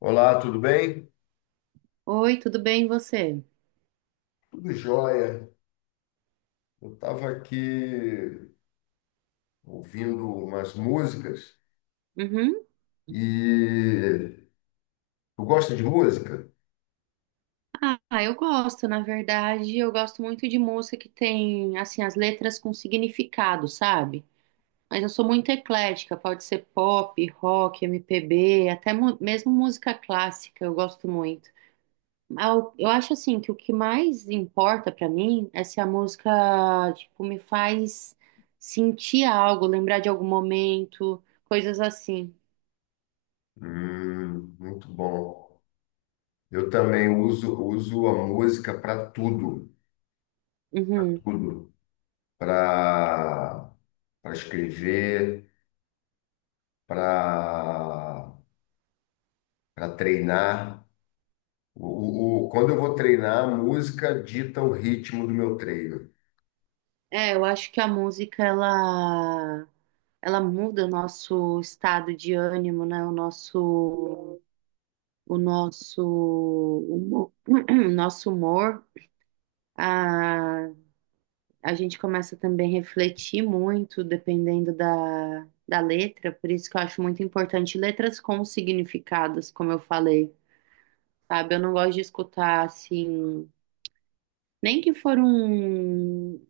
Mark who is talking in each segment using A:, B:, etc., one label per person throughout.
A: Olá, tudo bem?
B: Oi, tudo bem, e você?
A: Tudo jóia. Eu estava aqui ouvindo umas músicas
B: Uhum.
A: e tu gosta de música?
B: Ah, eu gosto, na verdade, eu gosto muito de música que tem, assim, as letras com significado, sabe? Mas eu sou muito eclética, pode ser pop, rock, MPB, até mesmo música clássica, eu gosto muito. Ah, eu acho, assim, que o que mais importa pra mim é se a música, tipo, me faz sentir algo, lembrar de algum momento, coisas assim.
A: Muito bom. Eu também uso a música para tudo, para
B: Uhum.
A: tudo, para escrever, para treinar. Quando eu vou treinar, a música dita o ritmo do meu treino.
B: É, eu acho que a música, ela muda o nosso estado de ânimo, né? O nosso, humo- o nosso humor. A, a gente começa também a refletir muito dependendo da letra, por isso que eu acho muito importante letras com significados, como eu falei. Sabe, eu não gosto de escutar assim, nem que for um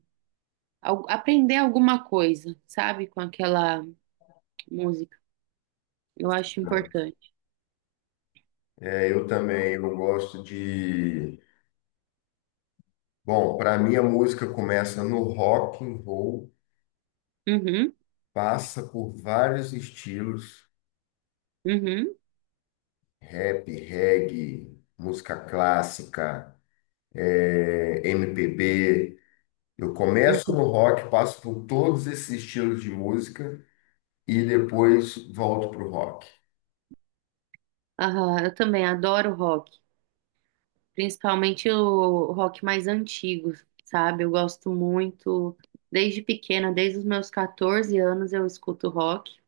B: aprender alguma coisa, sabe, com aquela música. Eu acho
A: Né?
B: importante.
A: É, eu também eu gosto de Bom, para mim a música começa no rock and roll,
B: Uhum,
A: passa por vários estilos,
B: uhum,
A: rap, reggae, música clássica, MPB. Eu começo
B: uhum.
A: no rock, passo por todos esses estilos de música e depois volto pro rock.
B: Aham, eu também adoro rock, principalmente o rock mais antigo, sabe? Eu gosto muito, desde pequena, desde os meus 14 anos eu escuto rock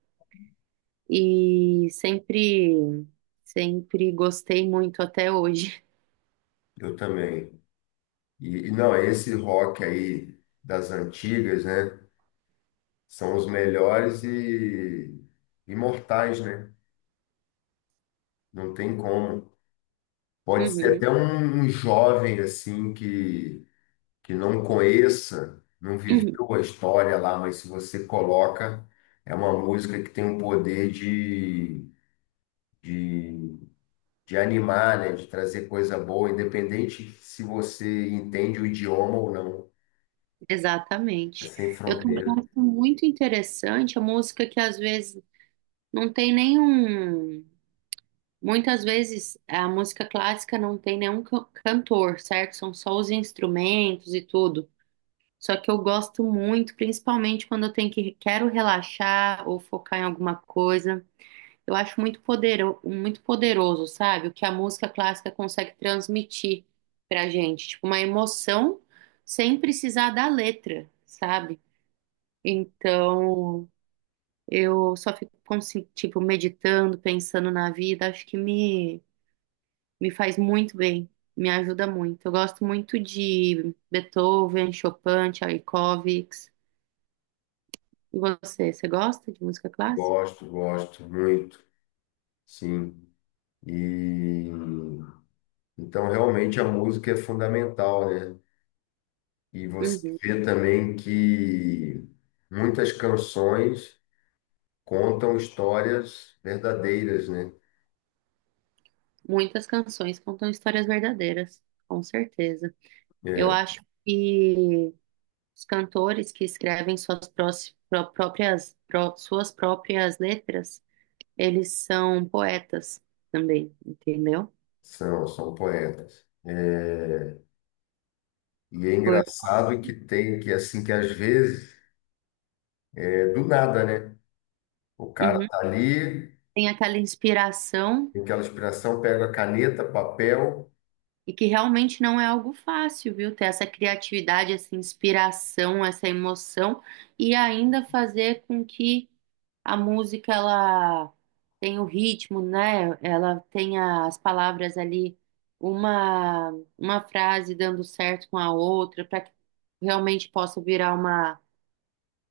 B: e sempre, sempre gostei muito até hoje.
A: Eu também. E não, esse rock aí das antigas, né? São os melhores e imortais, né? Não tem como. Pode ser
B: Uhum,
A: até um jovem assim que não conheça, não viveu a história lá, mas se você coloca, é uma música que tem um poder de, de animar, né? De trazer coisa boa, independente se você entende o idioma ou não. É
B: Exatamente.
A: sem
B: Eu também
A: fronteira.
B: acho muito interessante a música que às vezes não tem nenhum. Muitas vezes a música clássica não tem nenhum cantor, certo? São só os instrumentos e tudo. Só que eu gosto muito, principalmente quando eu tenho que quero relaxar ou focar em alguma coisa. Eu acho muito muito poderoso, sabe? O que a música clássica consegue transmitir pra gente, tipo uma emoção sem precisar da letra, sabe? Então, eu só fico, tipo, meditando, pensando na vida, acho que me faz muito bem, me ajuda muito. Eu gosto muito de Beethoven, Chopin, Tchaikovsky. E você gosta de música clássica?
A: Gosto, gosto muito, sim. E então realmente a música é fundamental, né? E você
B: Uhum.
A: vê também que muitas canções contam histórias verdadeiras, né?
B: Muitas canções contam histórias verdadeiras, com certeza. Eu
A: É,
B: acho que os cantores que escrevem suas prós- pró- próprias, pró- suas próprias letras, eles são poetas também, entendeu?
A: são poetas. É, e é
B: Por,
A: engraçado que tem que assim que às vezes é do nada, né? O cara
B: Uhum.
A: tá ali,
B: Tem aquela inspiração.
A: tem aquela inspiração, pega a caneta, papel,
B: E que realmente não é algo fácil, viu? Ter essa criatividade, essa inspiração, essa emoção e ainda fazer com que a música ela tenha o ritmo, né? Ela tenha as palavras ali, uma, uma frase dando certo com a outra, para que realmente possa virar uma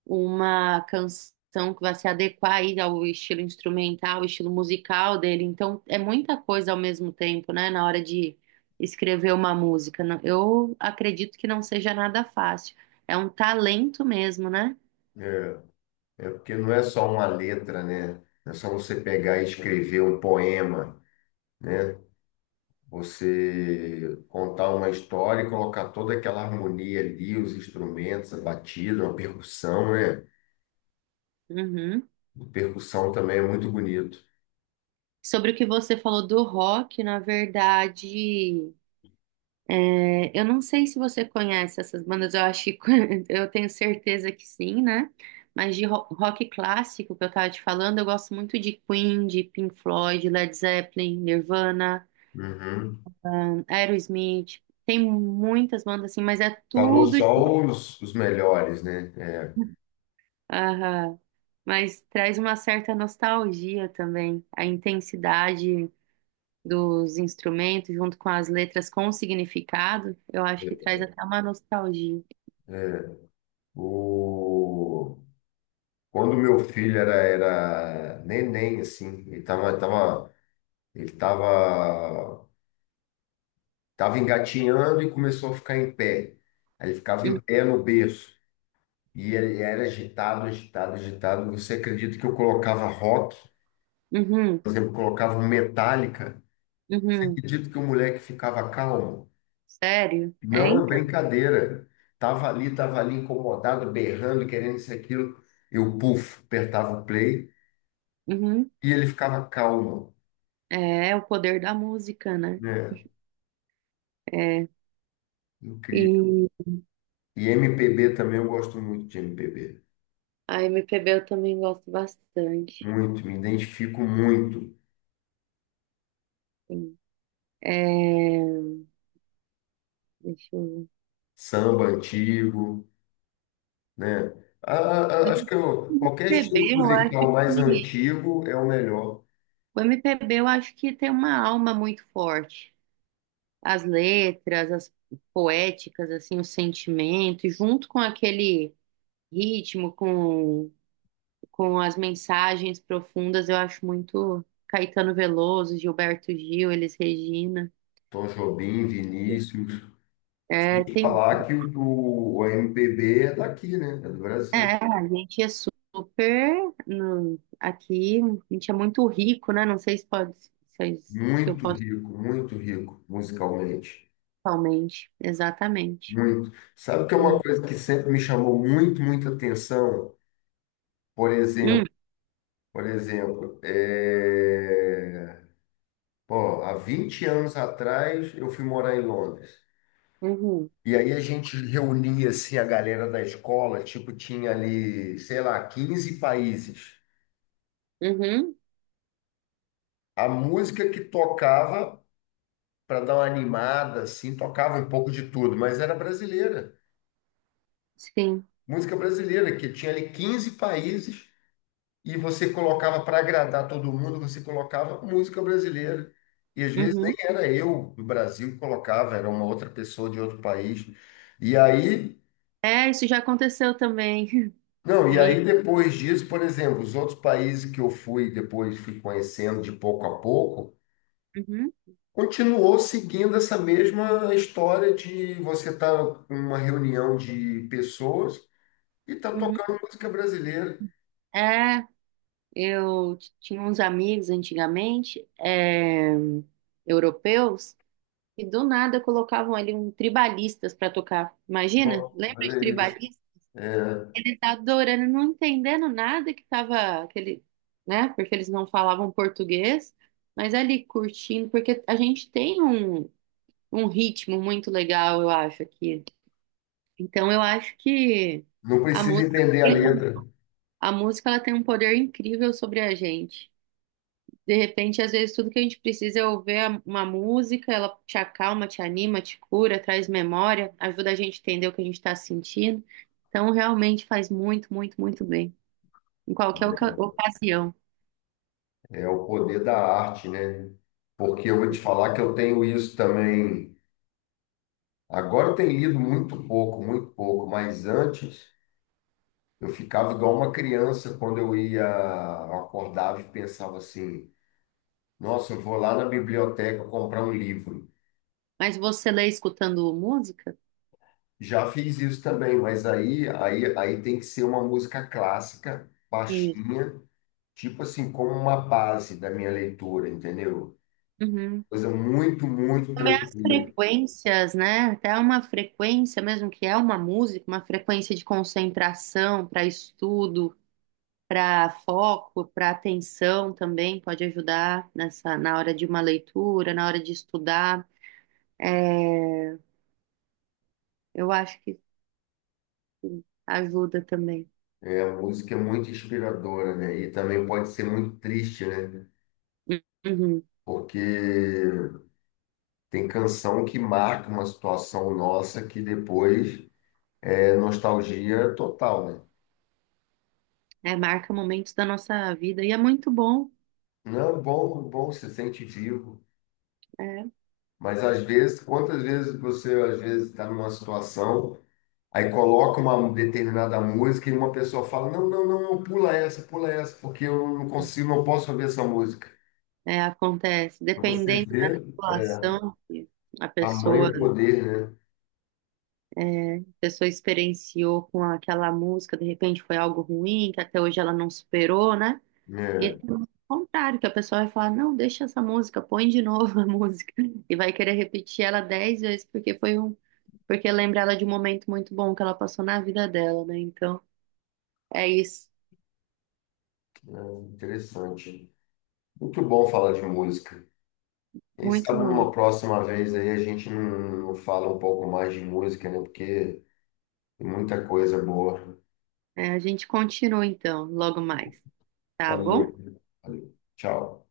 B: uma canção que vai se adequar aí ao estilo instrumental, ao estilo musical dele. Então, é muita coisa ao mesmo tempo, né, na hora de escrever uma música. Eu acredito que não seja nada fácil. É um talento mesmo, né?
A: é, é porque não é só uma letra, né? Não é só você pegar e escrever um poema, né? Você contar uma história e colocar toda aquela harmonia ali, os instrumentos, a batida, uma percussão, né?
B: Uhum.
A: A percussão também é muito bonito.
B: Sobre o que você falou do rock, na verdade. É, eu não sei se você conhece essas bandas, eu acho que eu tenho certeza que sim, né? Mas de rock clássico que eu tava te falando, eu gosto muito de Queen, de Pink Floyd, Led Zeppelin, Nirvana,
A: Uhum.
B: Aerosmith. Tem muitas bandas assim, mas é
A: Falou
B: tudo.
A: só os melhores, né? É.
B: Aham. Mas traz uma certa nostalgia também, a intensidade dos instrumentos junto com as letras com significado, eu acho que traz até uma nostalgia.
A: O... Quando meu filho era neném, assim, ele tava engatinhando e começou a ficar em pé. Aí ele ficava
B: Uhum,
A: em pé no berço. E ele era agitado, agitado, agitado. Você acredita que eu colocava rock?
B: uhum.
A: Por exemplo, eu colocava um Metallica.
B: Uhum.
A: Acredito que o moleque ficava calmo.
B: Sério? É,
A: Não é
B: então.
A: brincadeira. Tava ali incomodado, berrando, querendo isso e aquilo. Eu, puf, apertava o play
B: Uhum.
A: e ele ficava calmo,
B: É o poder da música, né?
A: né?
B: É.
A: Incrível.
B: E
A: E MPB também eu gosto muito de MPB.
B: a MPB eu também gosto bastante.
A: Muito, me identifico muito.
B: Sim. É, deixa eu.
A: Samba antigo. Né? A- Qualquer
B: MPB,
A: estilo
B: eu acho
A: musical mais
B: que...
A: antigo é o melhor.
B: O MPB, eu acho que tem uma alma muito forte. As letras, as poéticas, assim, o sentimento, e junto com aquele ritmo, com as mensagens profundas, eu acho muito Caetano Veloso, Gilberto Gil, Elis Regina.
A: Tom Jobim, Vinícius.
B: É, tem,
A: Falar o MPB é daqui, né? É do Brasil.
B: é, a gente é super, aqui, a gente é muito rico, né? Não sei se pode, se eu posso
A: Muito rico musicalmente.
B: totalmente, exatamente.
A: Muito. Sabe que é uma
B: Hum,
A: coisa que sempre me chamou muito, muita atenção? Por exemplo, por exemplo, Ó, há 20 anos atrás eu fui morar em Londres.
B: uhum,
A: E aí a gente reunia assim a galera da escola, tipo, tinha ali, sei lá, 15 países.
B: uhum,
A: A música que tocava para dar uma animada assim, tocava um pouco de tudo, mas era brasileira.
B: sim,
A: Música brasileira que tinha ali 15 países e você colocava para agradar todo mundo, você colocava música brasileira. E às vezes nem
B: uhum.
A: era eu do Brasil que colocava, era uma outra pessoa de outro país. E aí.
B: É, isso já aconteceu também
A: Não, e
B: comigo.
A: aí depois disso, por exemplo, os outros países que eu fui, depois fui conhecendo de pouco a pouco,
B: Uhum,
A: continuou seguindo essa mesma história de você estar tá numa reunião de pessoas e tá
B: uhum.
A: tocando música brasileira.
B: É, eu tinha uns amigos antigamente, europeus, e do nada colocavam ali um tribalistas para tocar. Imagina?
A: Bom,
B: Lembra de
A: olha isso.
B: tribalistas?
A: É.
B: Ele tá adorando, não entendendo nada que tava aquele, né? Porque eles não falavam português, mas ali curtindo, porque a gente tem um ritmo muito legal, eu acho, aqui. Então eu acho que
A: Não
B: a
A: precisa
B: música
A: entender a
B: tem,
A: letra.
B: a música ela tem um poder incrível sobre a gente. De repente, às vezes, tudo que a gente precisa é ouvir uma música, ela te acalma, te anima, te cura, traz memória, ajuda a gente a entender o que a gente está sentindo. Então, realmente faz muito, muito, muito bem em qualquer ocasião.
A: É o poder da arte, né? Porque eu vou te falar que eu tenho isso também. Agora eu tenho lido muito pouco, mas antes. Eu ficava igual uma criança quando eu ia, eu acordava e pensava assim: nossa, eu vou lá na biblioteca comprar um livro.
B: Mas você lê escutando música?
A: Já fiz isso também, mas aí tem que ser uma música clássica,
B: Isso.
A: baixinha, tipo assim, como uma base da minha leitura, entendeu?
B: Uhum.
A: Coisa muito, muito
B: Também as
A: tranquila.
B: frequências, né? Até uma frequência mesmo que é uma música, uma frequência de concentração para estudo, para foco, para atenção também pode ajudar nessa na hora de uma leitura, na hora de estudar. É, eu acho que ajuda também.
A: A música é muito inspiradora, né? E também pode ser muito triste, né?
B: Uhum.
A: Porque tem canção que marca uma situação nossa que depois. É nostalgia total, né?
B: É, marca momentos da nossa vida e é muito bom,
A: Não, bom, bom, se sente vivo,
B: né?
A: mas às vezes, quantas vezes você às vezes está numa situação, aí coloca uma determinada música e uma pessoa fala, não, não, não, não, pula essa, porque eu não consigo, não posso ouvir essa música.
B: É, acontece.
A: Pra Você
B: Dependendo da
A: vê
B: situação que a pessoa,
A: tamanho poder,
B: a pessoa experienciou com aquela música, de repente foi algo ruim, que até hoje ela não superou, né?
A: né?
B: E tem
A: É,
B: o contrário, que a pessoa vai falar, não, deixa essa música, põe de novo a música. E vai querer repetir ela 10 vezes, porque foi um, porque lembra ela de um momento muito bom que ela passou na vida dela, né? Então, é isso.
A: é, interessante. Muito bom falar de música. Quem
B: Muito
A: sabe
B: bom.
A: numa próxima vez aí a gente não, fala um pouco mais de música, né? Porque tem muita coisa boa.
B: É, a gente continua então, logo mais, tá
A: Valeu.
B: bom?
A: Valeu. Tchau.